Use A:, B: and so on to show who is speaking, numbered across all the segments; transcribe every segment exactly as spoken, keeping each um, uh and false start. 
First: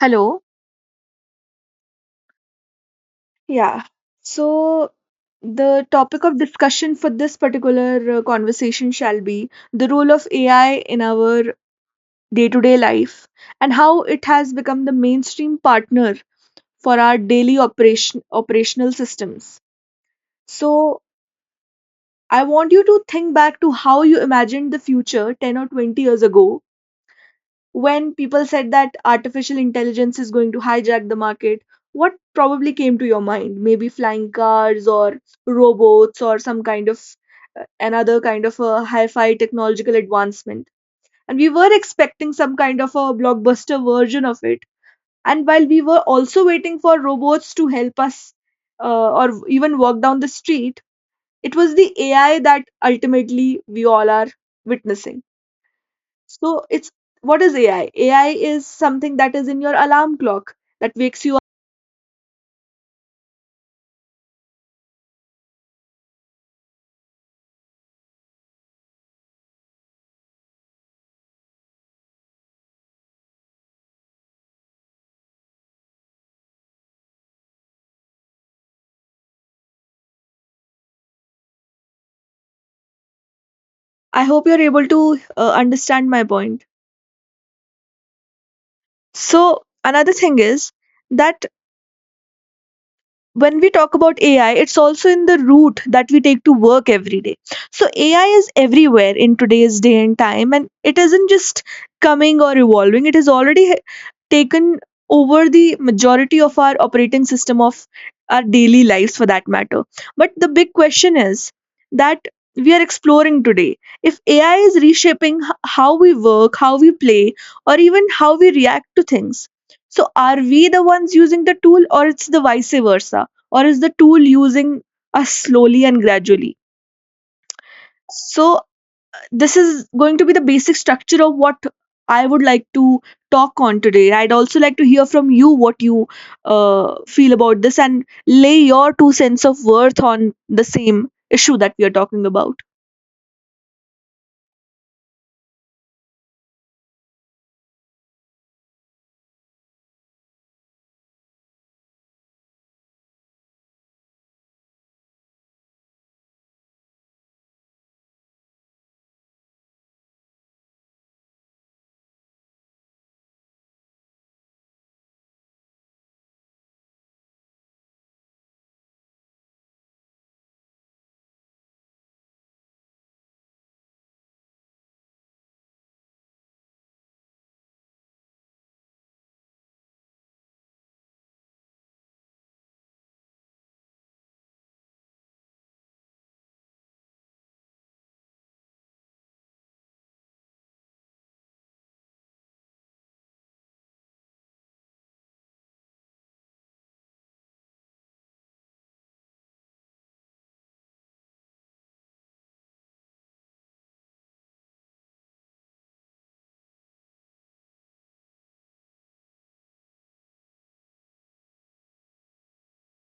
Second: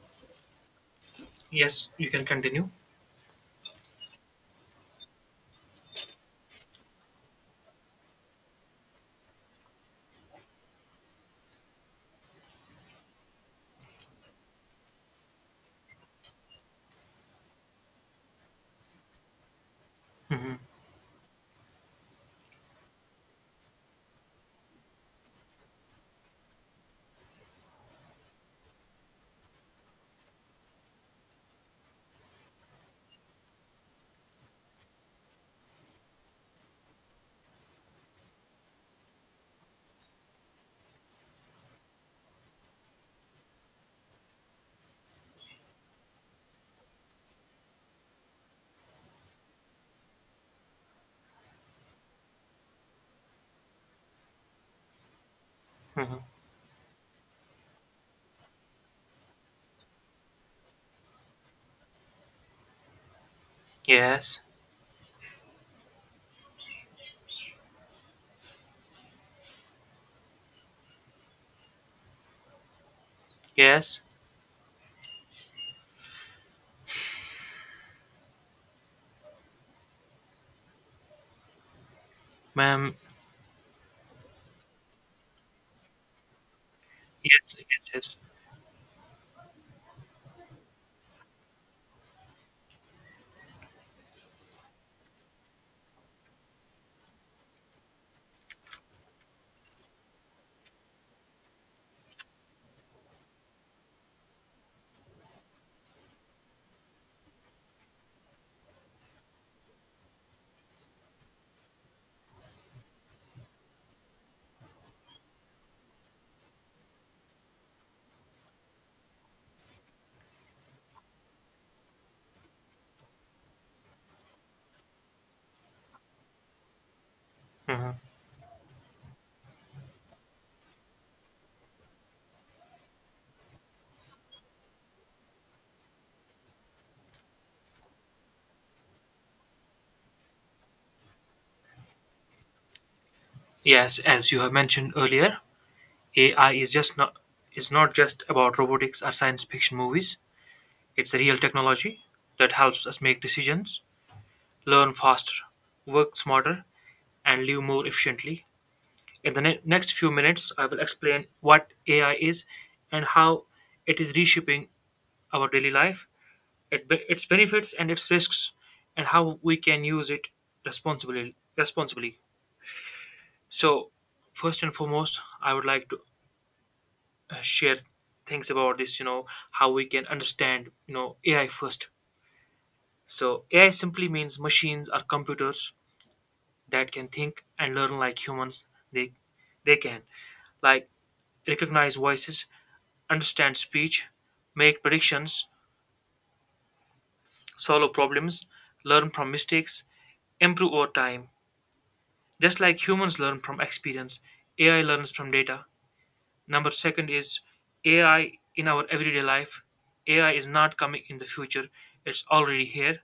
A: Hello.
B: Yes, you can continue.
A: Yeah. So the topic of discussion for this particular uh, conversation shall be the role of A I in our day-to-day life and how it has become the mainstream partner for our daily operation operational systems.
B: Hmm.
A: So I want you to think back to how you imagined the future ten or twenty years ago when people said that artificial intelligence is going to hijack the market. What probably came to your mind? Maybe flying cars or robots or some kind of uh, another kind of a hi fi technological advancement. And we were expecting some kind of a blockbuster version of it. And while we were also waiting for robots to help us uh, or even walk down the street, it was the A I that ultimately we all are witnessing.
B: Hmm.
A: So it's, what is A I? A I is something that is in your alarm clock that wakes you up.
B: Yes, yes, ma'am.
A: I hope you're able to uh, understand my point.
B: Yes, yes, yes.
A: So another thing is that when we talk about A I, it's also in the route that we take to work every day. So A I is everywhere in today's day and time, and it isn't just coming or evolving. It has already h- taken over the majority of our operating system of our daily lives, for that matter. But the big question is that we are exploring today if A I is reshaping h- how we work, how we play, or even how we react to things. So, are we the ones using the tool, or it's the vice versa? Or is the tool using us slowly and gradually?
B: Hmm.
A: So, this is going to be the basic structure of what I would like to talk on today. I'd also like to hear from you what you uh, feel about this and lay your two cents of worth on the same issue that we are talking about.
B: Yes, as you have mentioned earlier, A I is just not is not just about robotics or science fiction movies. It's a real technology that helps us make decisions, learn faster, work smarter, and live more efficiently. In the ne- next few minutes, I will explain what A I is and how it is reshaping our daily life it, be- its benefits and its risks and how we can use it responsibly responsibly So first and foremost, I would like to uh, share things about this you know how we can understand you know AI first. So AI simply means machines or computers that can think and learn like humans. They they can like recognize voices, understand speech, make predictions, solve problems, learn from mistakes, improve over time. Just like humans learn from experience, A I learns from data. Number second is A I in our everyday life. A I is not coming in the future, it's already here.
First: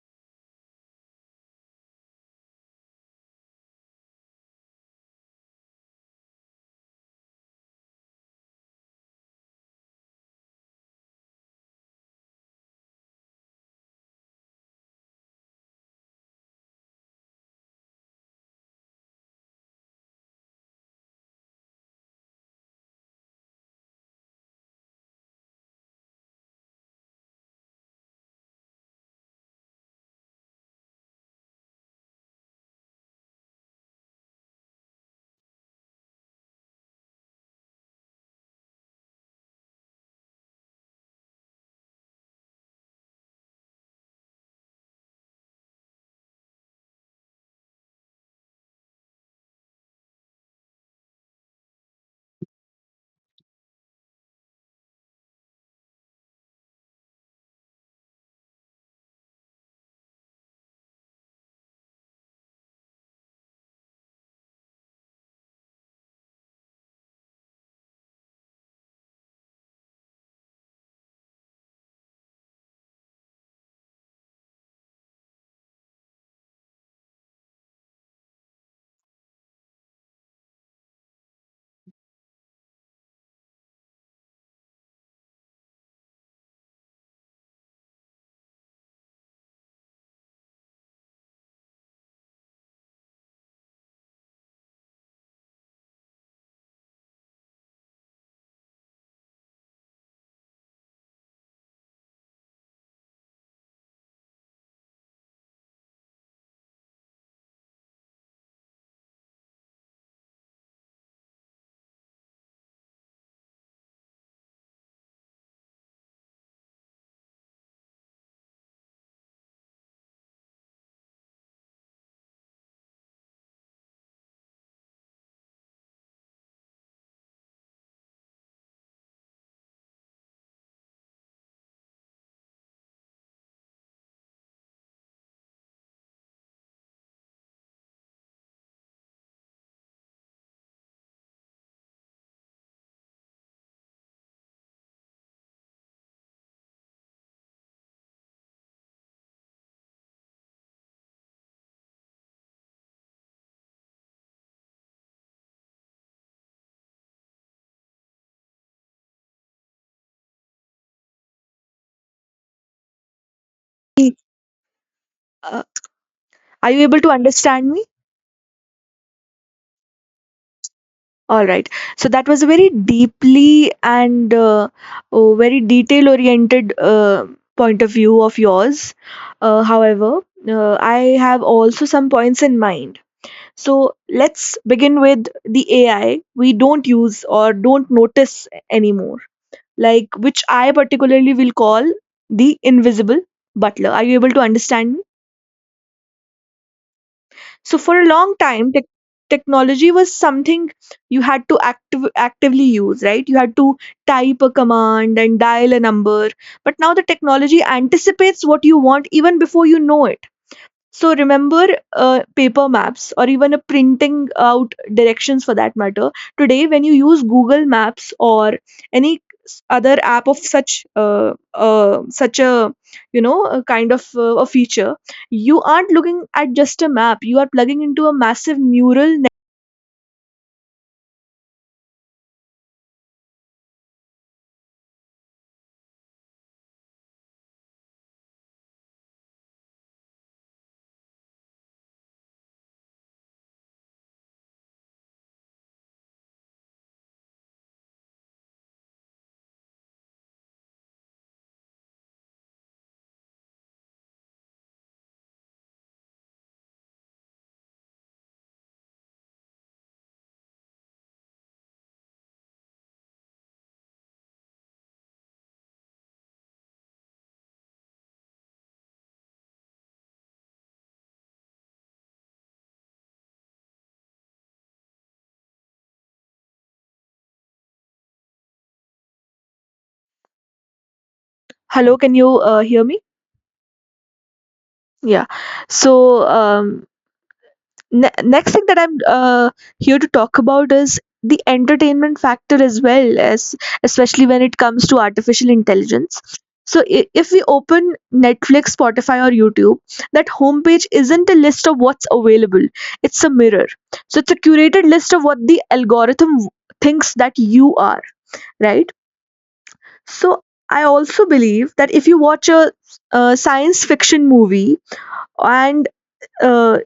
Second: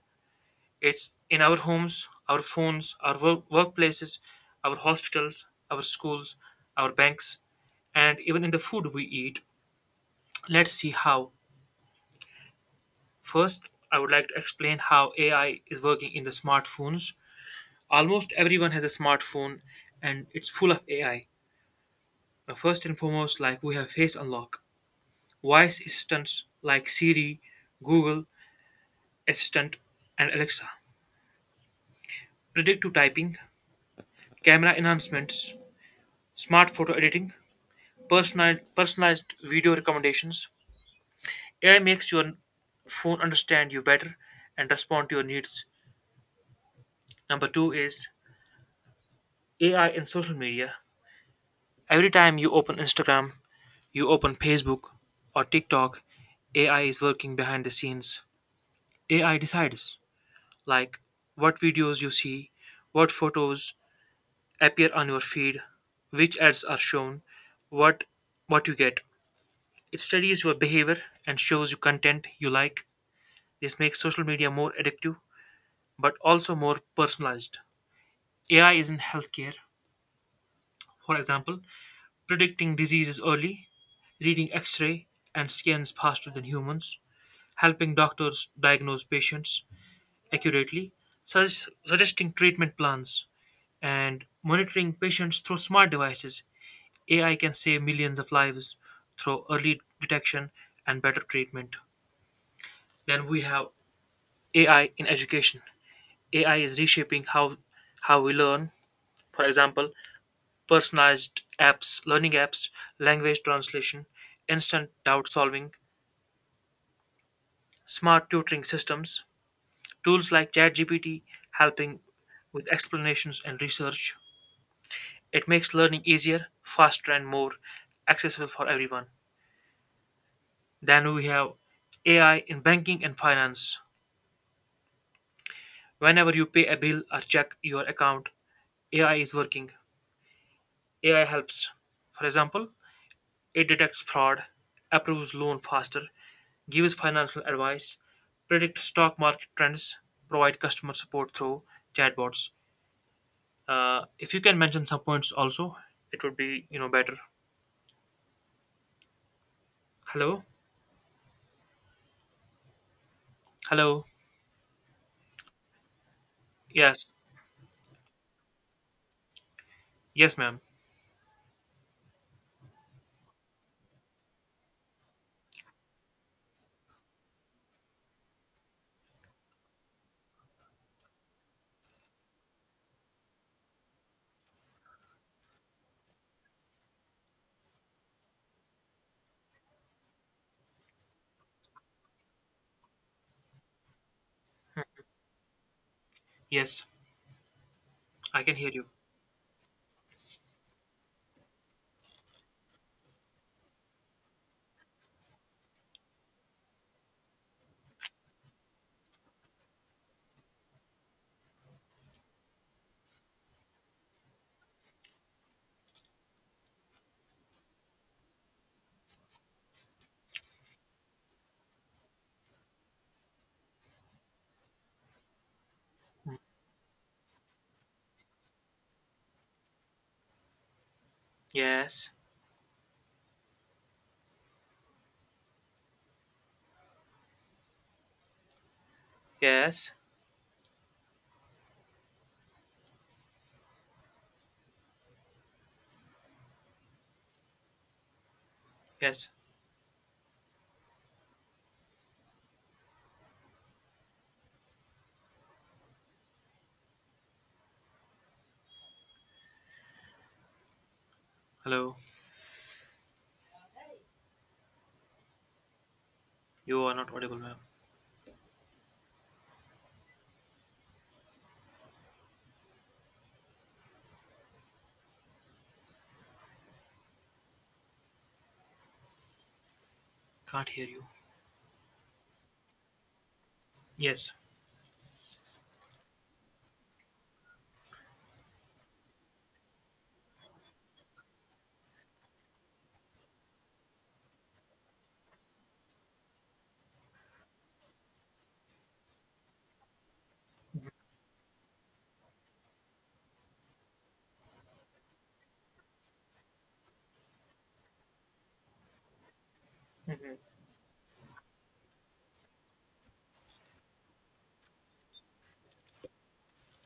B: It's in our homes, our phones, our work- workplaces, our hospitals, our schools, our banks, and even in the food we eat. Let's see how. First, I would like to explain how A I is working in the smartphones. Almost everyone has a smartphone and it's full of A I. Now, first and foremost, like we have Face Unlock, voice assistants like Siri, Google Assistant, and Alexa, predictive typing, camera enhancements, smart photo editing, personal, personalized video recommendations. A I makes your phone understand you better and respond to your needs. Number two is A I in social media. Every time you open Instagram, you open Facebook or TikTok, A I is working behind the scenes. A I decides like what videos you see, what photos appear on your feed, which ads are shown, what what you get. It studies your behavior and shows you content you like. This makes social media more addictive but also more personalized. A I is in healthcare, for example, predicting diseases early, reading x-ray and scans faster than humans, helping doctors diagnose patients accurately, sus- suggesting treatment plans and monitoring patients through smart devices. A I can save millions of lives through early detection and better treatment. Then we have A I in education. A I is reshaping how how we learn. For example, personalized apps, learning apps, language translation, instant doubt solving, smart tutoring systems, tools like ChatGPT helping with explanations and research. It makes learning easier, faster, and more accessible for everyone. Then we have A I in banking and finance. Whenever you pay a bill or check your account, A I is working. A I helps. For example, it detects fraud, approves loan faster, gives financial advice, predicts stock market trends, provide customer support through chatbots. Uh, if you can mention some points also, it would be you know better. Hello, hello.
A: Uh, are you able
B: Yes,
A: to understand me?
B: yes, ma'am.
A: All right. So that was a very deeply and uh, oh, very detail oriented uh, point of view of yours. Uh, however, uh, I have also some points in mind. So let's begin with the A I we don't use or don't notice anymore, like which I particularly will call the invisible butler. Are you able to understand me?
B: Yes,
A: So for a long
B: I can hear
A: time, tech
B: you.
A: technology was something you had to active actively use, right? You had to type a command and dial a number. But now the technology anticipates what you want even before you know it. So remember uh, paper maps or even a printing out directions for that matter. Today, when you use Google Maps or any other app of such uh, uh, such a you know a kind of uh, a feature, you aren't looking at just a map. You are plugging into a massive neural. Net-
B: Yes, yes, yes. Hello. You are not audible, ma'am. Can't hear you.
A: Hello, can you uh, hear me?
B: Yes.
A: Yeah. So um, ne- next thing that I'm uh, here to talk about is the entertainment factor, as well as especially when it comes to artificial intelligence. So i- if we open Netflix, Spotify, or YouTube, that homepage isn't a list of what's available, it's a mirror. So it's a curated list of what the algorithm w- thinks that you are, right? So
B: Mm-hmm.
A: I also believe that if you watch a uh, science fiction movie and uh,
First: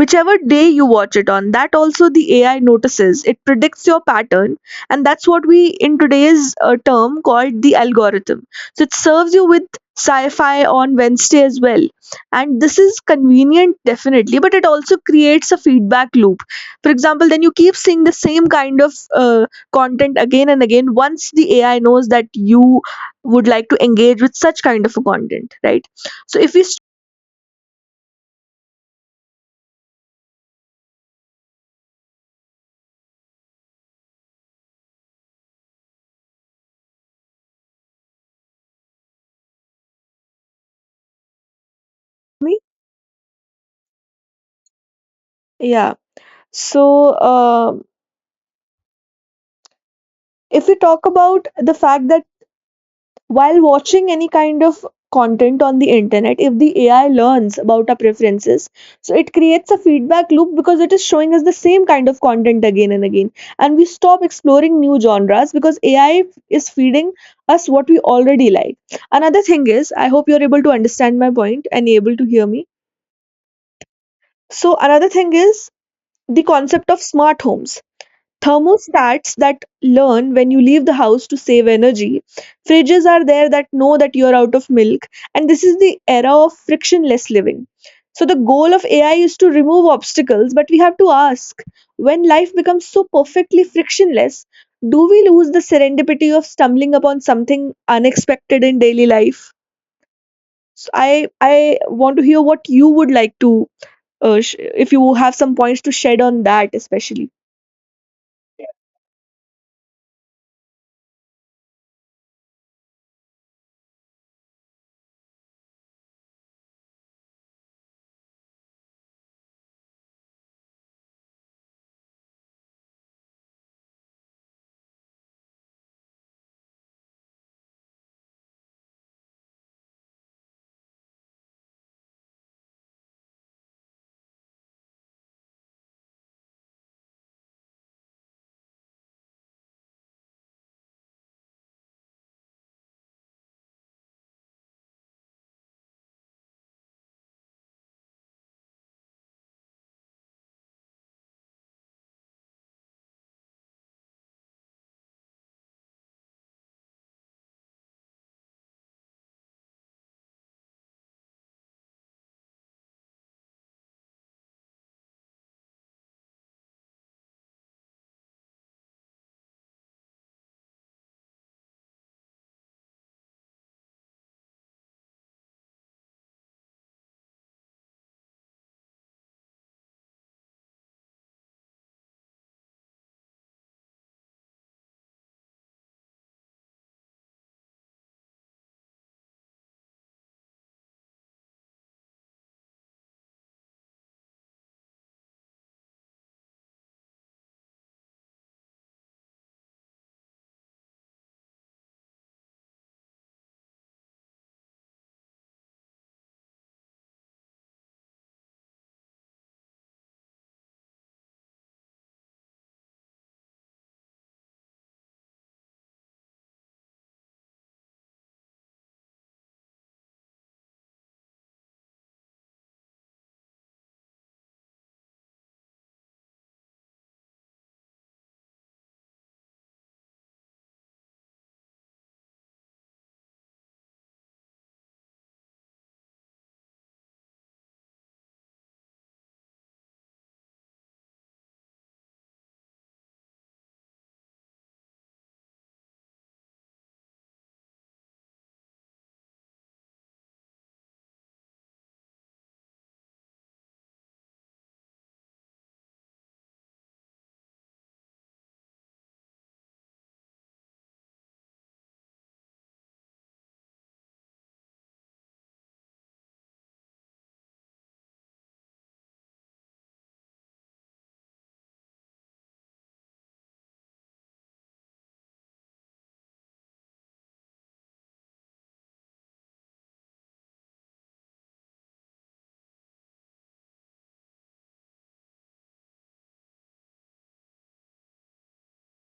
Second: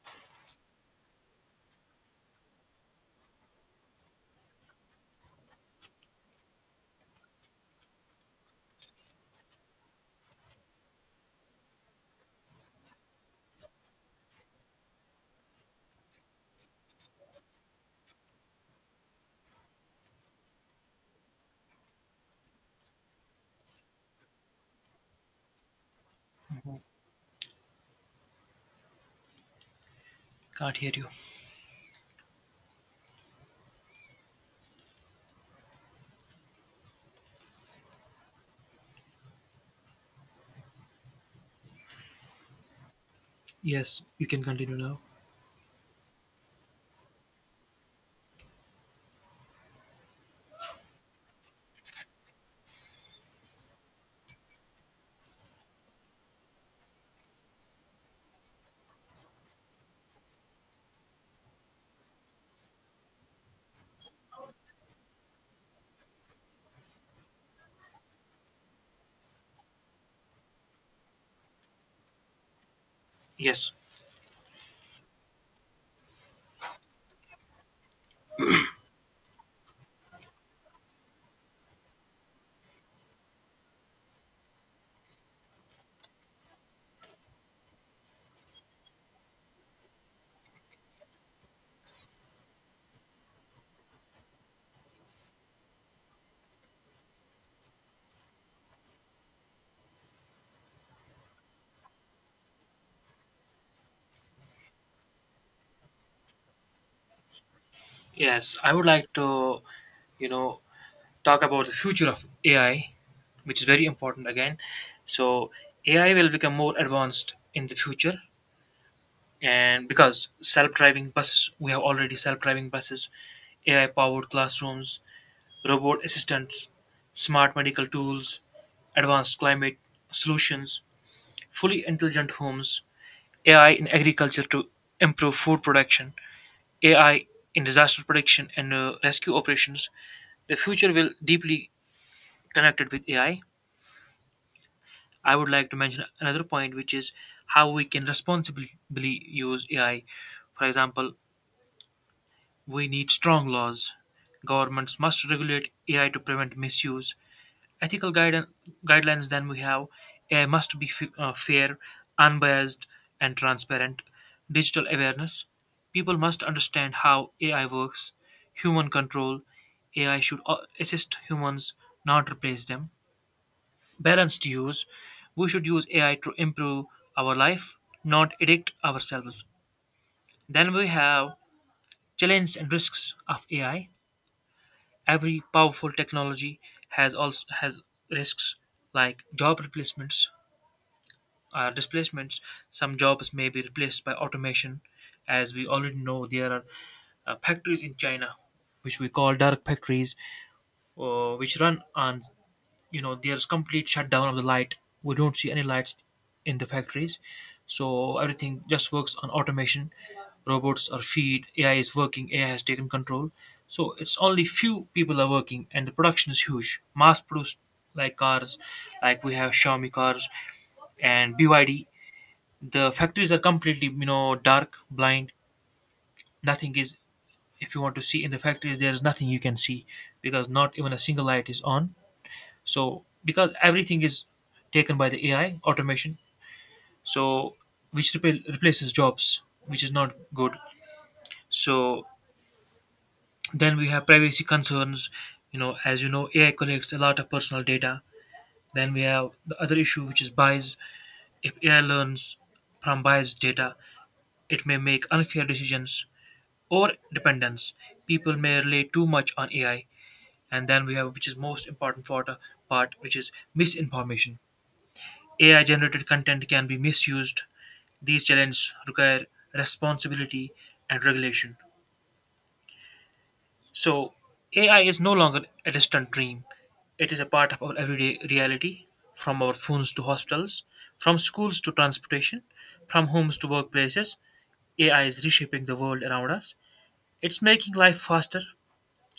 A: whichever day you watch it on, that also the AI notices. It predicts your pattern, and that's what we in today's uh, term called the algorithm. So it serves you with sci-fi on Wednesday as well. And this is convenient, definitely, but it also creates a feedback loop. For example, then you keep seeing the same kind of uh, content again and again once the AI knows that you would like to engage with such kind of a content, right? So if
B: Hmm.
A: we
B: Mhm. Can't hear you.
A: me
B: Yes, you can continue now.
A: yeah so uh, if we talk about the fact that while watching any kind of content on the internet, if the AI learns about our preferences, so it creates a feedback loop because it is showing us the same kind of content again and again, and we stop exploring new genres, because AI is feeding us what we already like. Another thing is, I hope you're able to understand my point and able to hear me.
B: Yes.
A: So another thing is the concept of smart homes. Thermostats that learn when you leave the house to save energy, fridges are there that know that you're out of milk, and this is the era of frictionless living. So the goal of AI is to remove obstacles, but we have to ask, when life becomes so perfectly frictionless, do we lose the serendipity of stumbling upon something unexpected in daily life? So i i want to hear what you would like to uh, sh- if you have some points to shed on that especially.
B: Yes, I would like to, you know, talk about the future of A I, which is very important again. So, A I will become more advanced in the future and because self-driving buses, we have already self-driving buses, A I-powered classrooms, robot assistants, smart medical tools, advanced climate solutions, fully intelligent homes, A I in agriculture to improve food production, A I in disaster prediction and uh, rescue operations. The future will deeply connected with A I. I I would like to mention another point, which is how we can responsibly use A I. For example, we need strong laws. Governments must regulate A I to prevent misuse. Ethical guidance guidelines, then we have uh, must be f- uh, fair, unbiased, and transparent. Digital awareness. People must understand how A I works. Human control. A I should uh, assist humans, not replace them. Balanced use. We should use A I to improve our life, not addict ourselves. Then we have challenges and risks of A I. Every powerful technology has also has risks like job replacements, uh, displacements. Some jobs may be replaced by automation. As we already know, there are uh, factories in China, which we call dark factories, uh, which run on, you know, there's complete shutdown of the light. We don't see any lights in the factories. So everything just works on automation. Robots are feed, A I is working, A I has taken control. So it's only few people are working and the production is huge. Mass produced like cars, like we have Xiaomi cars and B Y D. The factories are completely you know dark blind, nothing is, if you want to see in the factories there is nothing you can see, because not even a single light is on. So because everything is taken by the AI automation, so which repl- replaces jobs, which is not good. So then we have privacy concerns. You know, as you know AI collects a lot of personal data. Then we have the other issue, which is bias. If AI learns from biased data, it may make unfair decisions. Or dependence. People may rely too much on A I, and then we have, which is most important for the part, which is misinformation. A I generated content can be misused. These challenges require responsibility and regulation. So, A I is no longer a distant dream. It is a part of our everyday reality, from our phones to hospitals, from schools to transportation, from homes to workplaces. A I is reshaping the world around us. It's making life faster,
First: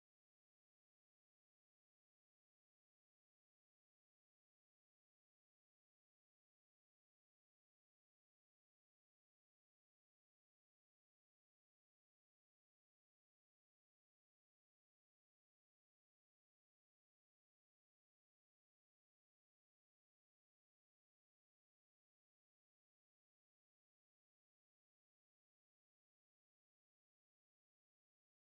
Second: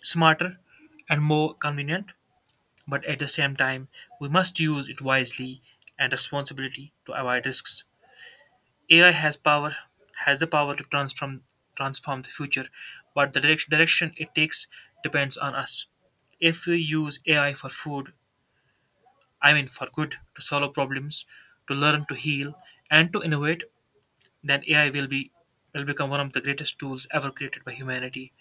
B: smarter and more convenient, but at the same time, we must use it wisely and responsibility to avoid risks. A I has power has the power to transform transform the future, but the direct- direction it takes depends on us. If we use A I for food, I mean for good, to solve problems, to learn, to heal, and to innovate, then A I will be will become one of the greatest tools ever created by humanity.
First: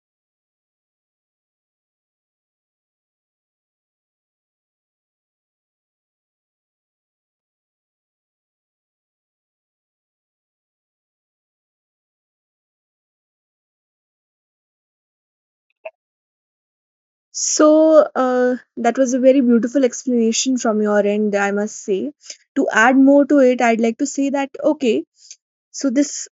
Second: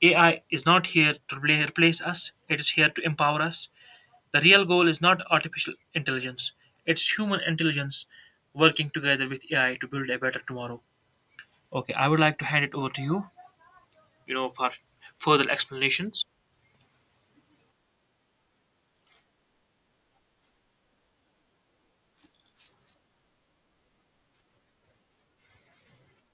B: A I is not here to repla- replace us; it is here to empower us. The real goal is not artificial intelligence, it's human intelligence working together with A I to build a better tomorrow. Okay, I would like to hand it over to you, you know, for further explanations.
A: So, uh, that was a very beautiful explanation from your end, I must say. To add more to it, I'd like to say that, okay, so this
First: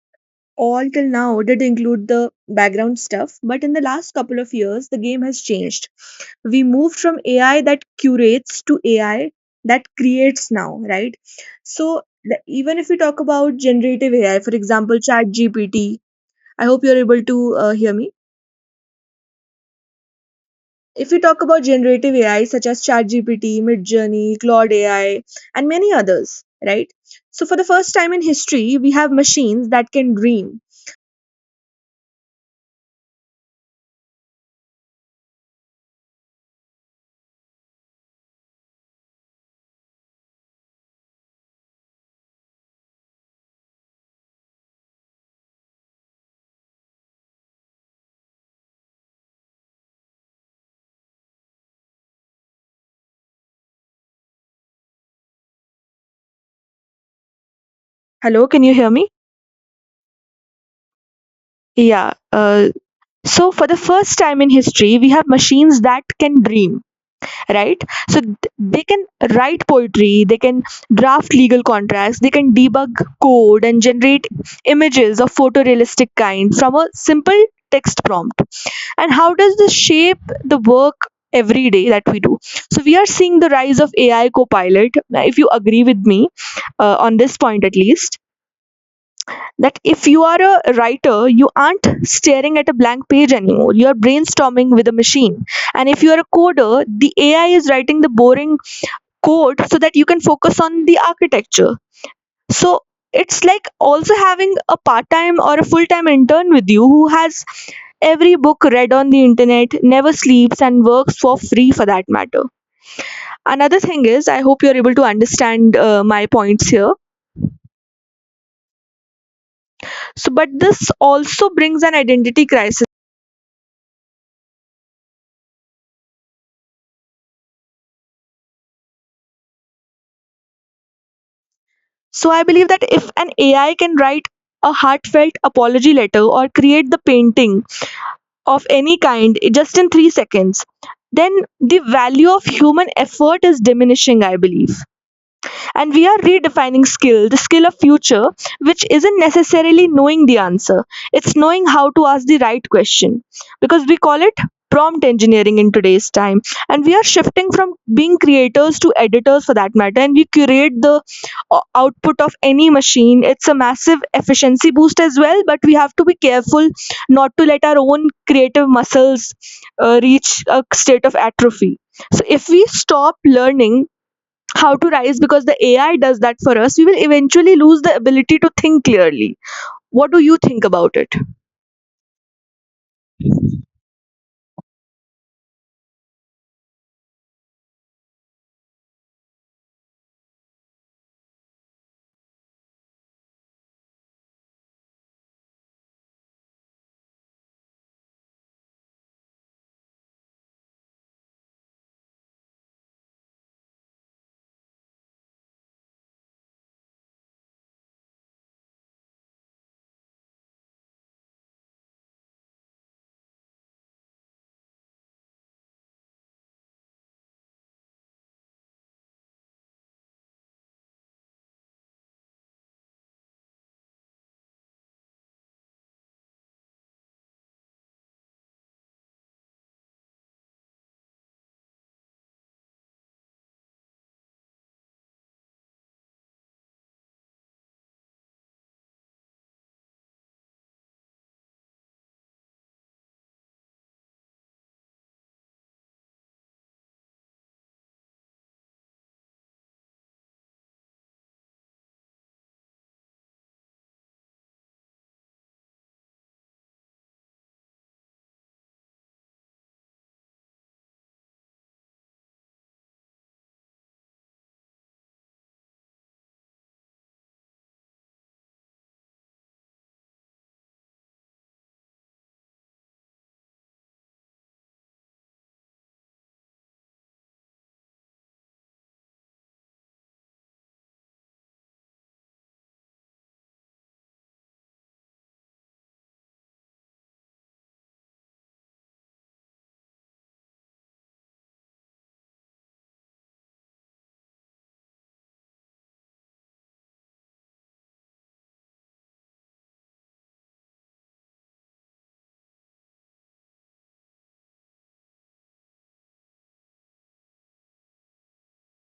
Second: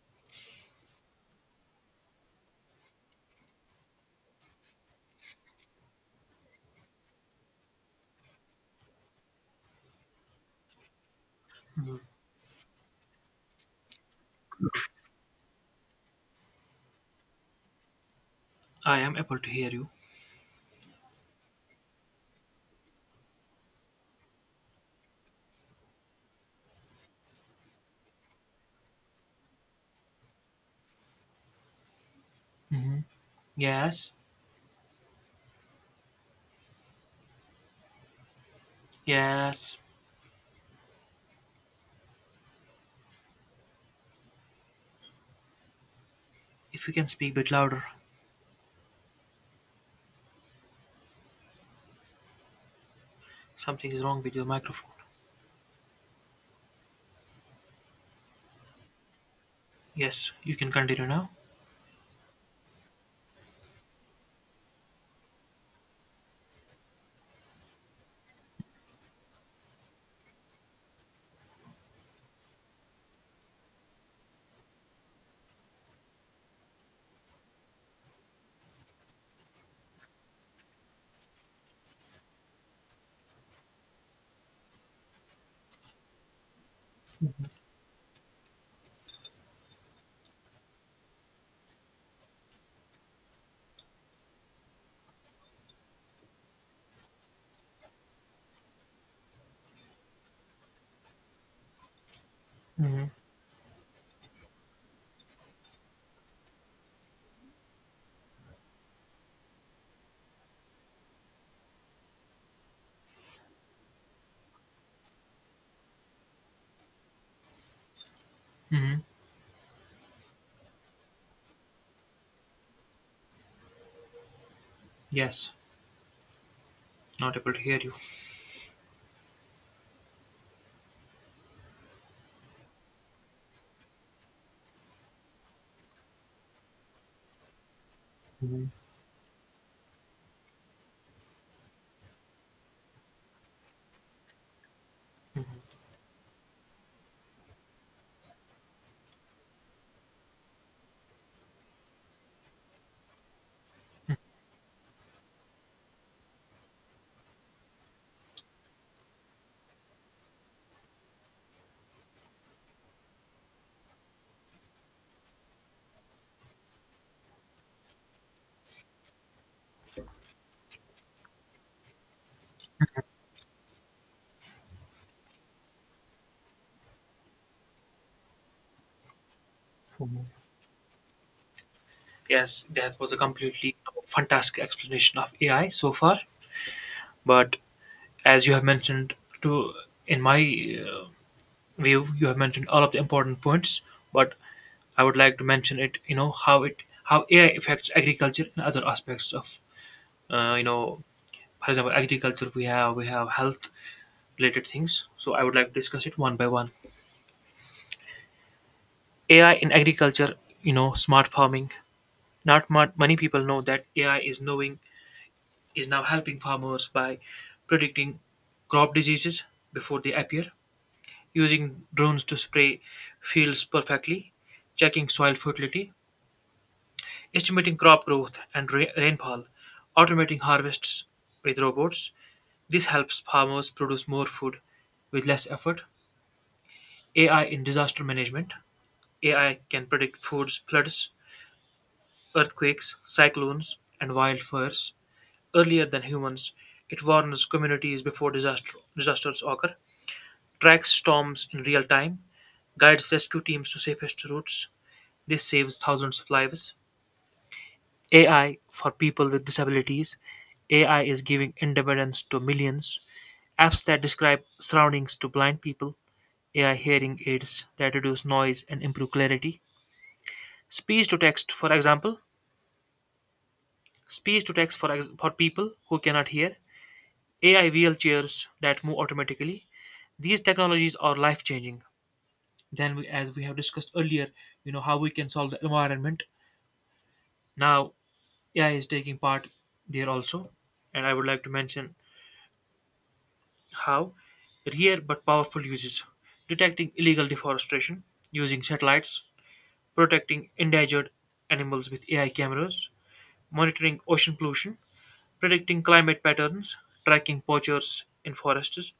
A: all till now did include the background stuff, but in the last couple of years, the game has changed. We moved from A I that curates to A I that creates now, right? So, the, even if we talk about generative A I, for example, ChatGPT, I hope you're able to uh, hear me.
B: I am able to hear you.
A: If we talk about generative A I such as ChatGPT, Midjourney, Claude A I, and many others, right? So for the first time in history, we have machines that can dream.
B: Hmm. Yes, yes. If you can speak a bit louder, something is wrong with your microphone.
A: Hello, can you hear me?
B: Yes, you can continue now.
A: Yeah. Uh, so for the first time in history, we have machines that can dream, right? So th- they can write poetry, they can draft legal contracts, they can debug code, and generate images of photorealistic kind from a simple text prompt. And how does this shape the work every day that we do? So we are seeing the rise of AI copilot. Now, if you agree with me uh, on this point at least, that if you are a writer, you aren't staring at a blank page anymore, you are brainstorming with a machine. And if you are a coder, the AI is writing the boring code so that you can focus on the architecture. So
B: Hmm.
A: it's like also having a part time or a full time intern with you who has every book read on the internet, never sleeps, and works for free for that matter. Another thing is, I hope you're able to understand uh, my points here.
B: Hmm.
A: So, but this also brings an identity crisis.
B: Yes, not able to hear you.
A: So, I believe that if an A I can write a heartfelt apology letter or create the painting
B: Hmm.
A: of any kind just in three seconds, then the value of human effort is diminishing, I believe. And we are redefining skill, the skill of future, which isn't necessarily knowing the answer, it's knowing how to ask the right question, because we call it prompt engineering in today's time. And we are shifting from being creators to editors for that matter, and we curate the o- output of any machine. It's a massive efficiency boost as well, but we have to be careful not to let our own creative muscles uh, reach a state of atrophy. So if we stop learning how to rise because the A I does that for us, we will eventually lose the ability to think clearly. What do you think about it?
B: Yes, that was a completely fantastic explanation of A I so far. But as you have mentioned to in my uh, view you have mentioned all of the important points, but I would like to mention it, you know, how it how AI affects agriculture and other aspects of uh, you know, for example agriculture, we have we have health related things. So I would like to discuss it one by one. AI in agriculture, you know, smart farming. Not mu- many people know that ai is knowing is now helping farmers by predicting crop diseases before they appear, using drones to spray fields perfectly, checking soil fertility, estimating crop growth and ra- rainfall, automating harvests with robots. This helps farmers produce more food with less effort. A I in disaster management. A I can predict floods, floods, earthquakes, cyclones, and wildfires earlier than humans. It warns communities before disaster, disasters occur, tracks storms in real time, guides rescue teams to safest routes. This saves thousands of lives. A I for people with disabilities. A I is giving independence to millions. Apps that describe surroundings to blind people. A I hearing aids that reduce noise and improve clarity. Speech to text, for example. Speech to text for, ex- for people who cannot hear. A I wheelchairs that move automatically. These technologies are life changing. Then we, as we have discussed earlier, you know, how we can solve the environment. Now A I is taking part there also, and I would like to mention how rare but powerful uses, detecting illegal deforestation using satellites, protecting endangered animals with A I cameras, monitoring ocean pollution, predicting climate patterns, tracking poachers in forests.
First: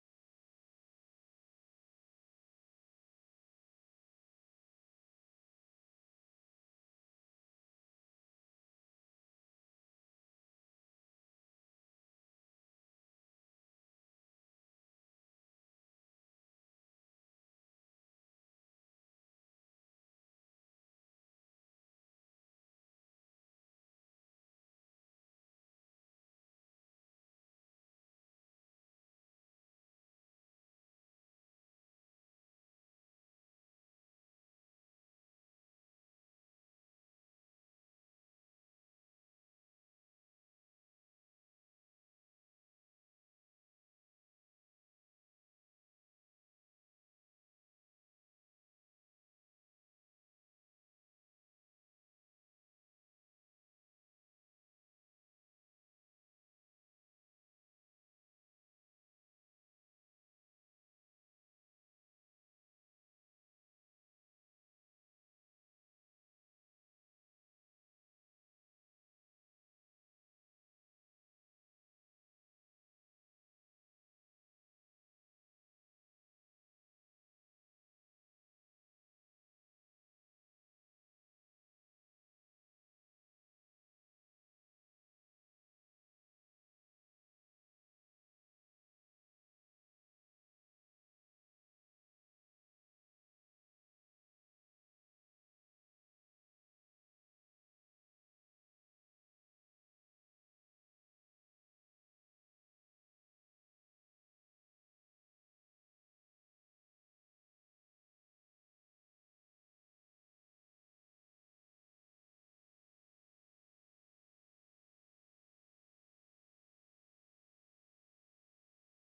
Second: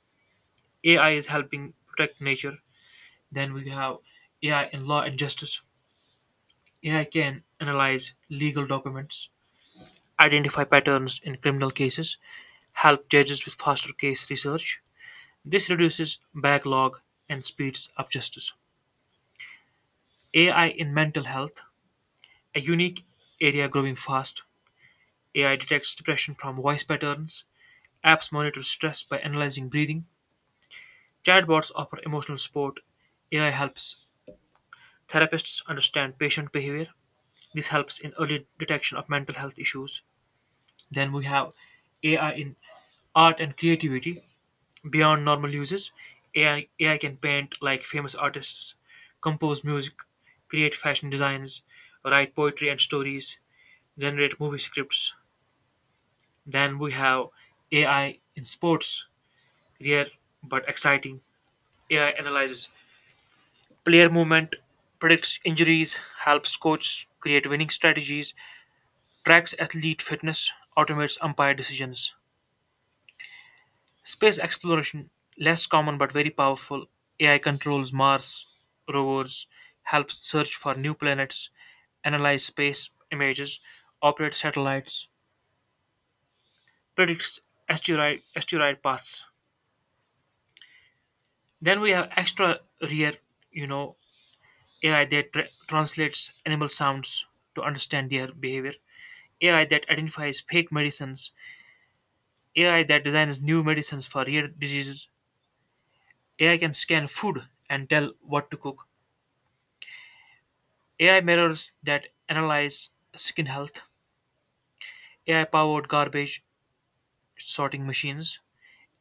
B: A I is helping protect nature. Then we have A I in law and justice. A I can analyze legal documents, identify patterns in criminal cases, help judges with faster case research. This reduces backlog and speeds up justice. A I in mental health, a unique area growing fast. A I detects depression from voice patterns. Apps monitor stress by analyzing breathing. Chatbots offer emotional support. A I helps therapists understand patient behavior. This helps in early detection of mental health issues. Then we have A I in art and creativity. Beyond normal uses, AI, A I can paint like famous artists, compose music, create fashion designs, write poetry and stories, generate movie scripts. Then we have A I in sports, rare but exciting. A I analyzes player movement, predicts injuries, helps coaches create winning strategies, tracks athlete fitness, automates umpire decisions. Space exploration, less common but very powerful. A I controls Mars rovers, helps search for new planets, analyze space images, operate satellites, predicts asteroid, asteroid paths. Then we have extra rare, you know, A I that tra- translates animal sounds to understand their behavior. A I that identifies fake medicines, A I that designs new medicines for rare diseases. A I can scan food and tell what to cook. A I mirrors that analyze skin health, A I powered garbage sorting machines,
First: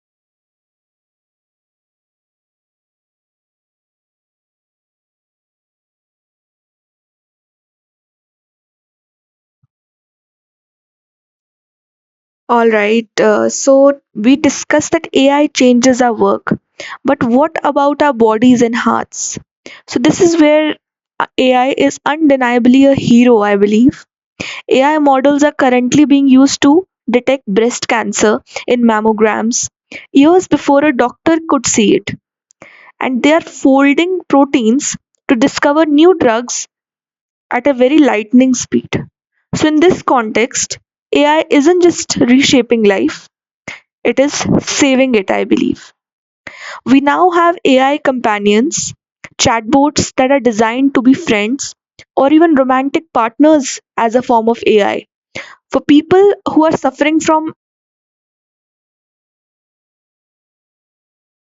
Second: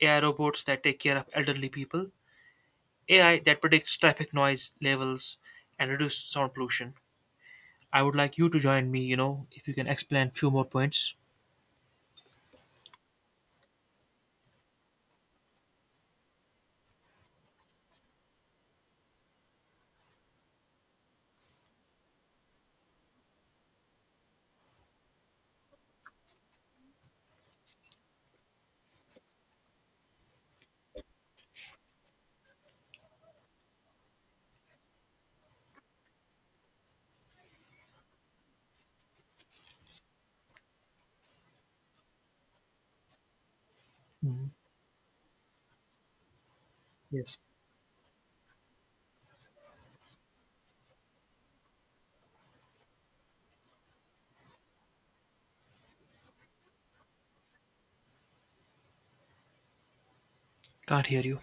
B: A I robots that take care of elderly people, A I that predicts traffic noise levels and reduce sound pollution. I would like you to join me, you know, if you can explain few more points.
A: All right, uh, so we discussed that A I changes our work, but what about our bodies and hearts? So, this is where uh, A I is undeniably a hero, I believe. A I models are currently being used to detect breast cancer in mammograms years before a doctor could see it. And they are folding proteins to discover new drugs at a very lightning speed. So, in this context, A I isn't just reshaping life, it is
B: Mhm.
A: saving it, I believe. We now
B: Yes.
A: have A I companions, chatbots that are designed to be friends or even romantic partners as a form of A I. For people who are suffering from
B: Can't hear you.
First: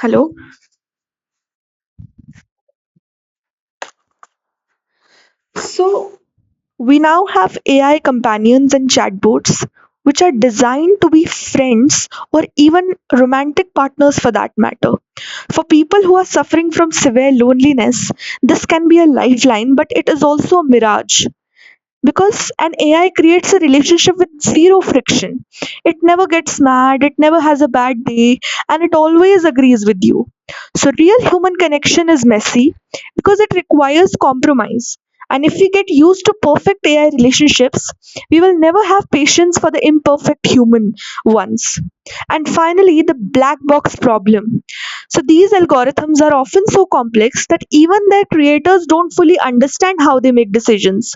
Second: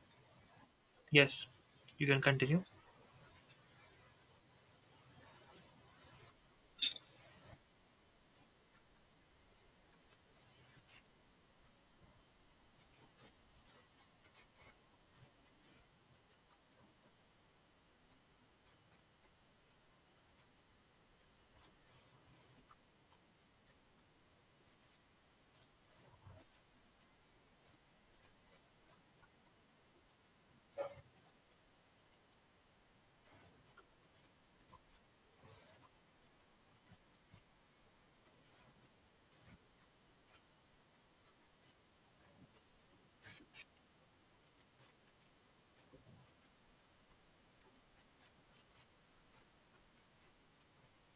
A: Hello.
B: Yes. You can continue.
A: So we now have A I companions and chatbots, which are designed to be friends or even romantic partners for that matter. For people who are suffering from severe loneliness, this can be a lifeline, but it is also a mirage. Because an AI creates a relationship with zero friction, it never gets mad, it never has a bad day, and it always agrees with you. So real human connection is messy because it requires compromise. And if we get used to perfect AI relationships, we will never have patience for the imperfect human ones. And finally, the black box problem. So these algorithms are often so complex that even their creators don't fully understand how they make decisions.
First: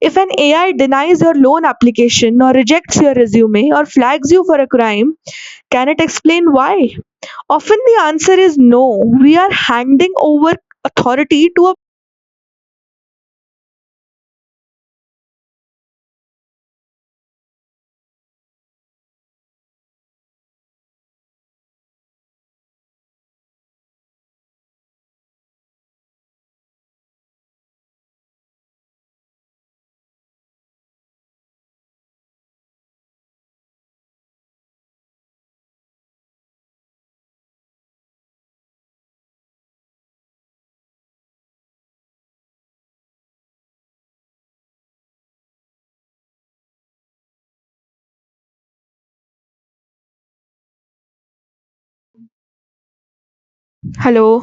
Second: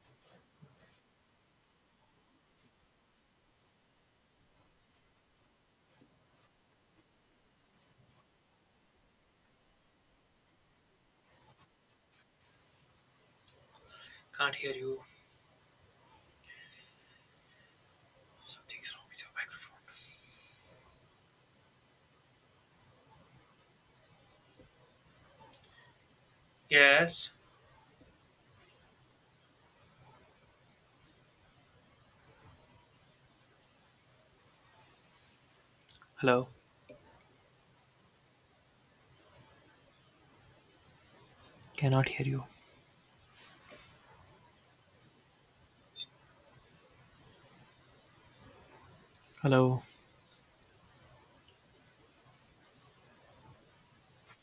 A: If an A I denies your loan application or rejects your resume or flags you for a crime, can it explain why? Often the answer is no. We are handing over authority to a
B: Can't hear you. Something's wrong with your microphone. Yes. Hello. Cannot hear you. Hello.
A: hello.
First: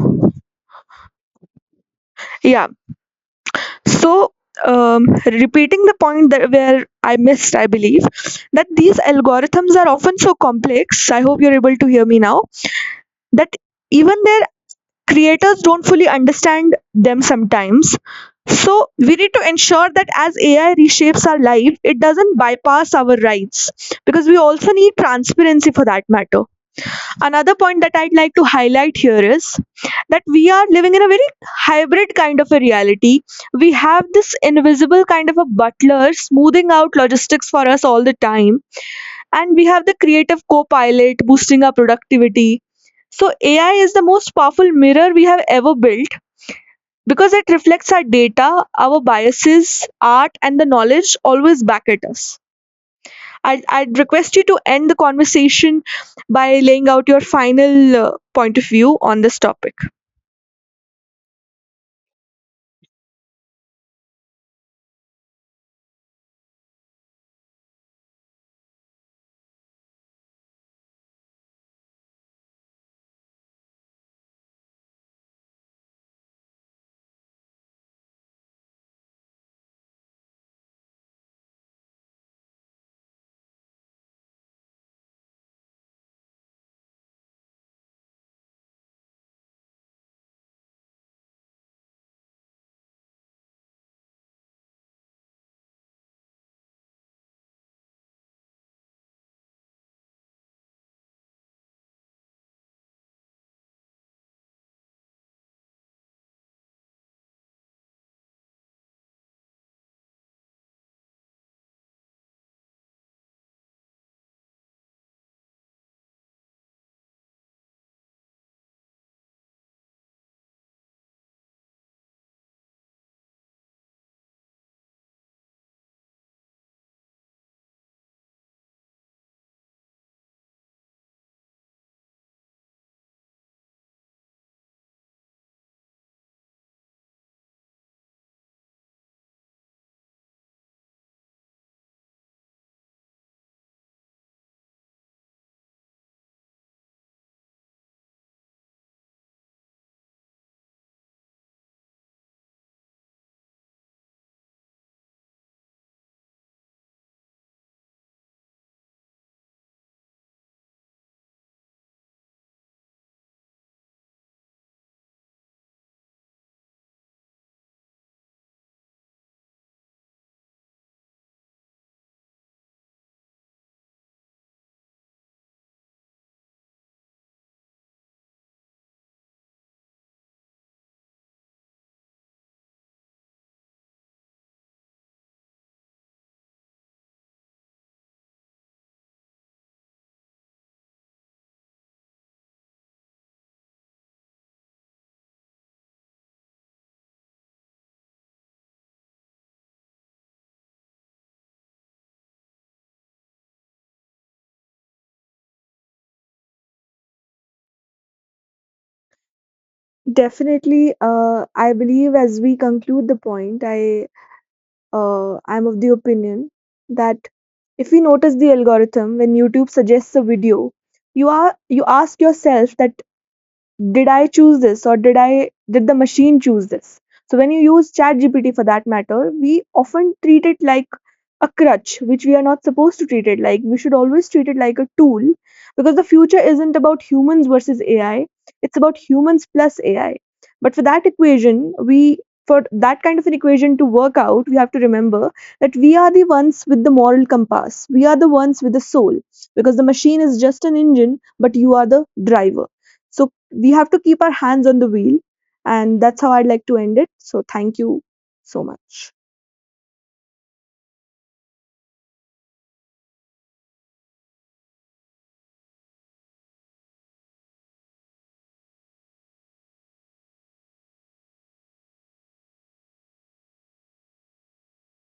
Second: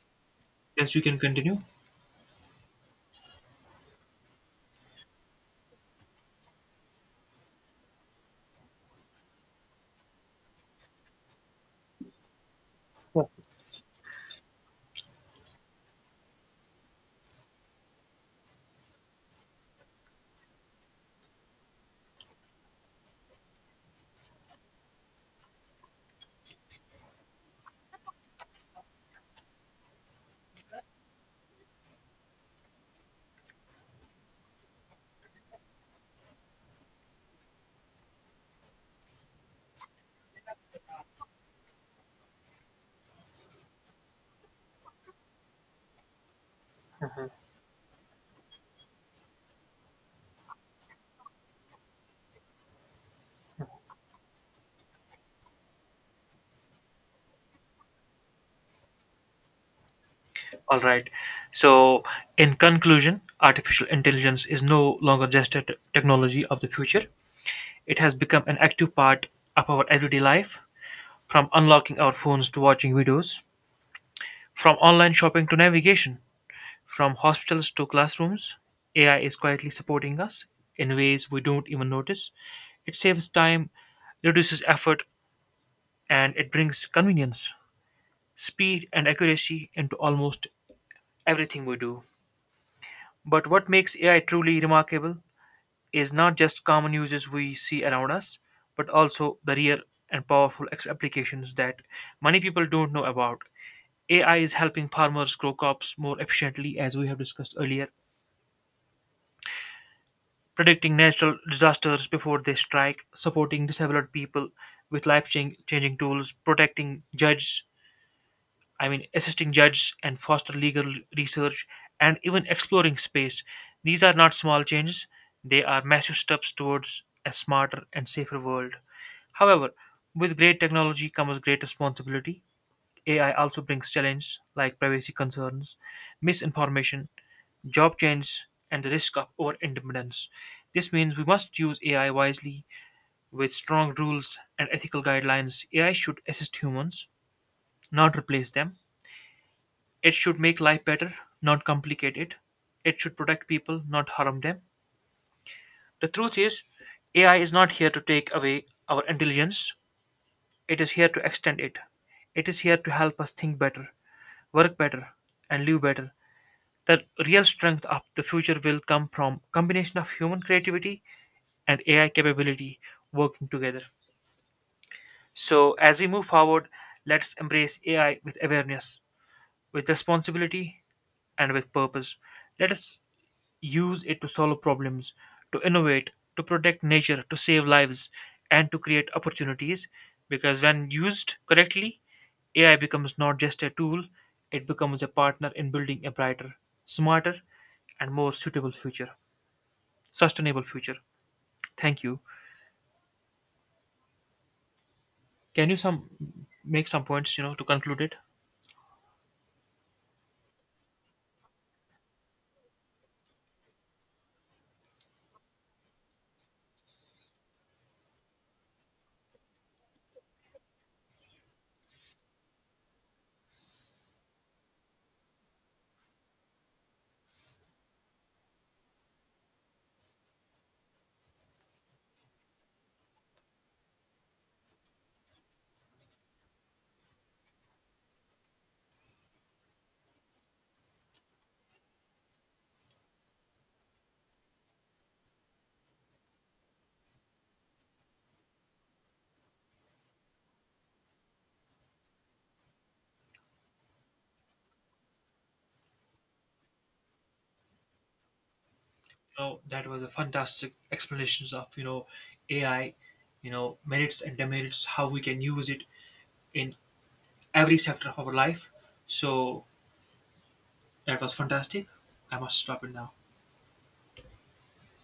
B: Yes, you can continue.
A: Yeah. So um, repeating the point that where I missed, I believe, that these algorithms are often so complex. I hope you're able to hear me now. That even their creators don't fully understand them sometimes. So we need to ensure that as A I reshapes our life, it doesn't bypass our rights, because we also need transparency for that matter. Another point that I'd like to highlight here is that we are living in a very hybrid kind of a reality. We have this invisible kind of a butler smoothing out logistics for us all the time, and we have the creative co pilot boosting our productivity. So, A I is the most powerful mirror we have ever built, because it reflects our data, our biases, art, and the knowledge always back at us. I'd, I'd request you to end the conversation by laying out your final uh, point of view on this topic.
B: All right. So, in conclusion, artificial intelligence is no longer just a t- technology of the future. It has become an active part of our everyday life, from unlocking our phones to watching videos, from online shopping to navigation, from hospitals to classrooms. A I is quietly supporting us in ways we don't even notice. It saves time, reduces effort, and it brings convenience, speed, and accuracy into almost everything we do. But what makes A I truly remarkable is not just common uses we see around us, but also the real and powerful ex- applications that many people don't know about. A I is helping farmers grow crops more efficiently, as we have discussed earlier, predicting natural disasters before they strike, supporting disabled people with life chang- changing tools, protecting judges I mean, assisting judges and foster legal research and even exploring space. These are not small changes, they are massive steps towards a smarter and safer world. However, with great technology comes great responsibility. A I also brings challenges like privacy concerns, misinformation, job change, and the risk of over independence. This means we must use A I wisely with strong rules and ethical guidelines. A I should assist humans, not replace them. It should make life better, not complicate it. It should protect people, not harm them. The truth is, A I is not here to take away our intelligence, it is here to extend it. It is here to help us think better, work better, and live better. The real strength of the future will come from combination of human creativity and A I capability working together. So as we move forward, let's embrace A I with awareness, with responsibility, and with purpose. Let us use it to solve problems, to innovate, to protect nature, to save lives, and to create opportunities. Because when used correctly, A I becomes not just a tool, it becomes a partner in building a brighter, smarter, and more suitable future, sustainable future. Thank you. Can you some make some points, you know, to conclude it?
A: Definitely, uh, I believe as we conclude the point, I uh, I'm of the opinion that if we notice the algorithm when YouTube suggests a video, you are you ask yourself that, did I choose this, or did I did the machine choose this? So when you use ChatGPT for that matter, we often treat it like a crutch, which we are not supposed to treat it like. We should always treat it like a tool, because the future isn't about humans versus A I, it's about humans plus A I. But for that equation, we for that kind of an equation to work out, we have to remember that we are the ones with the moral compass. We are the ones with the soul, because the machine is just an engine, but you are the driver. So we have to keep our hands on the wheel. And that's how I'd like to end it. So thank you so much.
B: No, that was a fantastic explanations of you know A I, you know merits and demerits, how we can use it in every sector of our life. So that was fantastic. I must stop it now.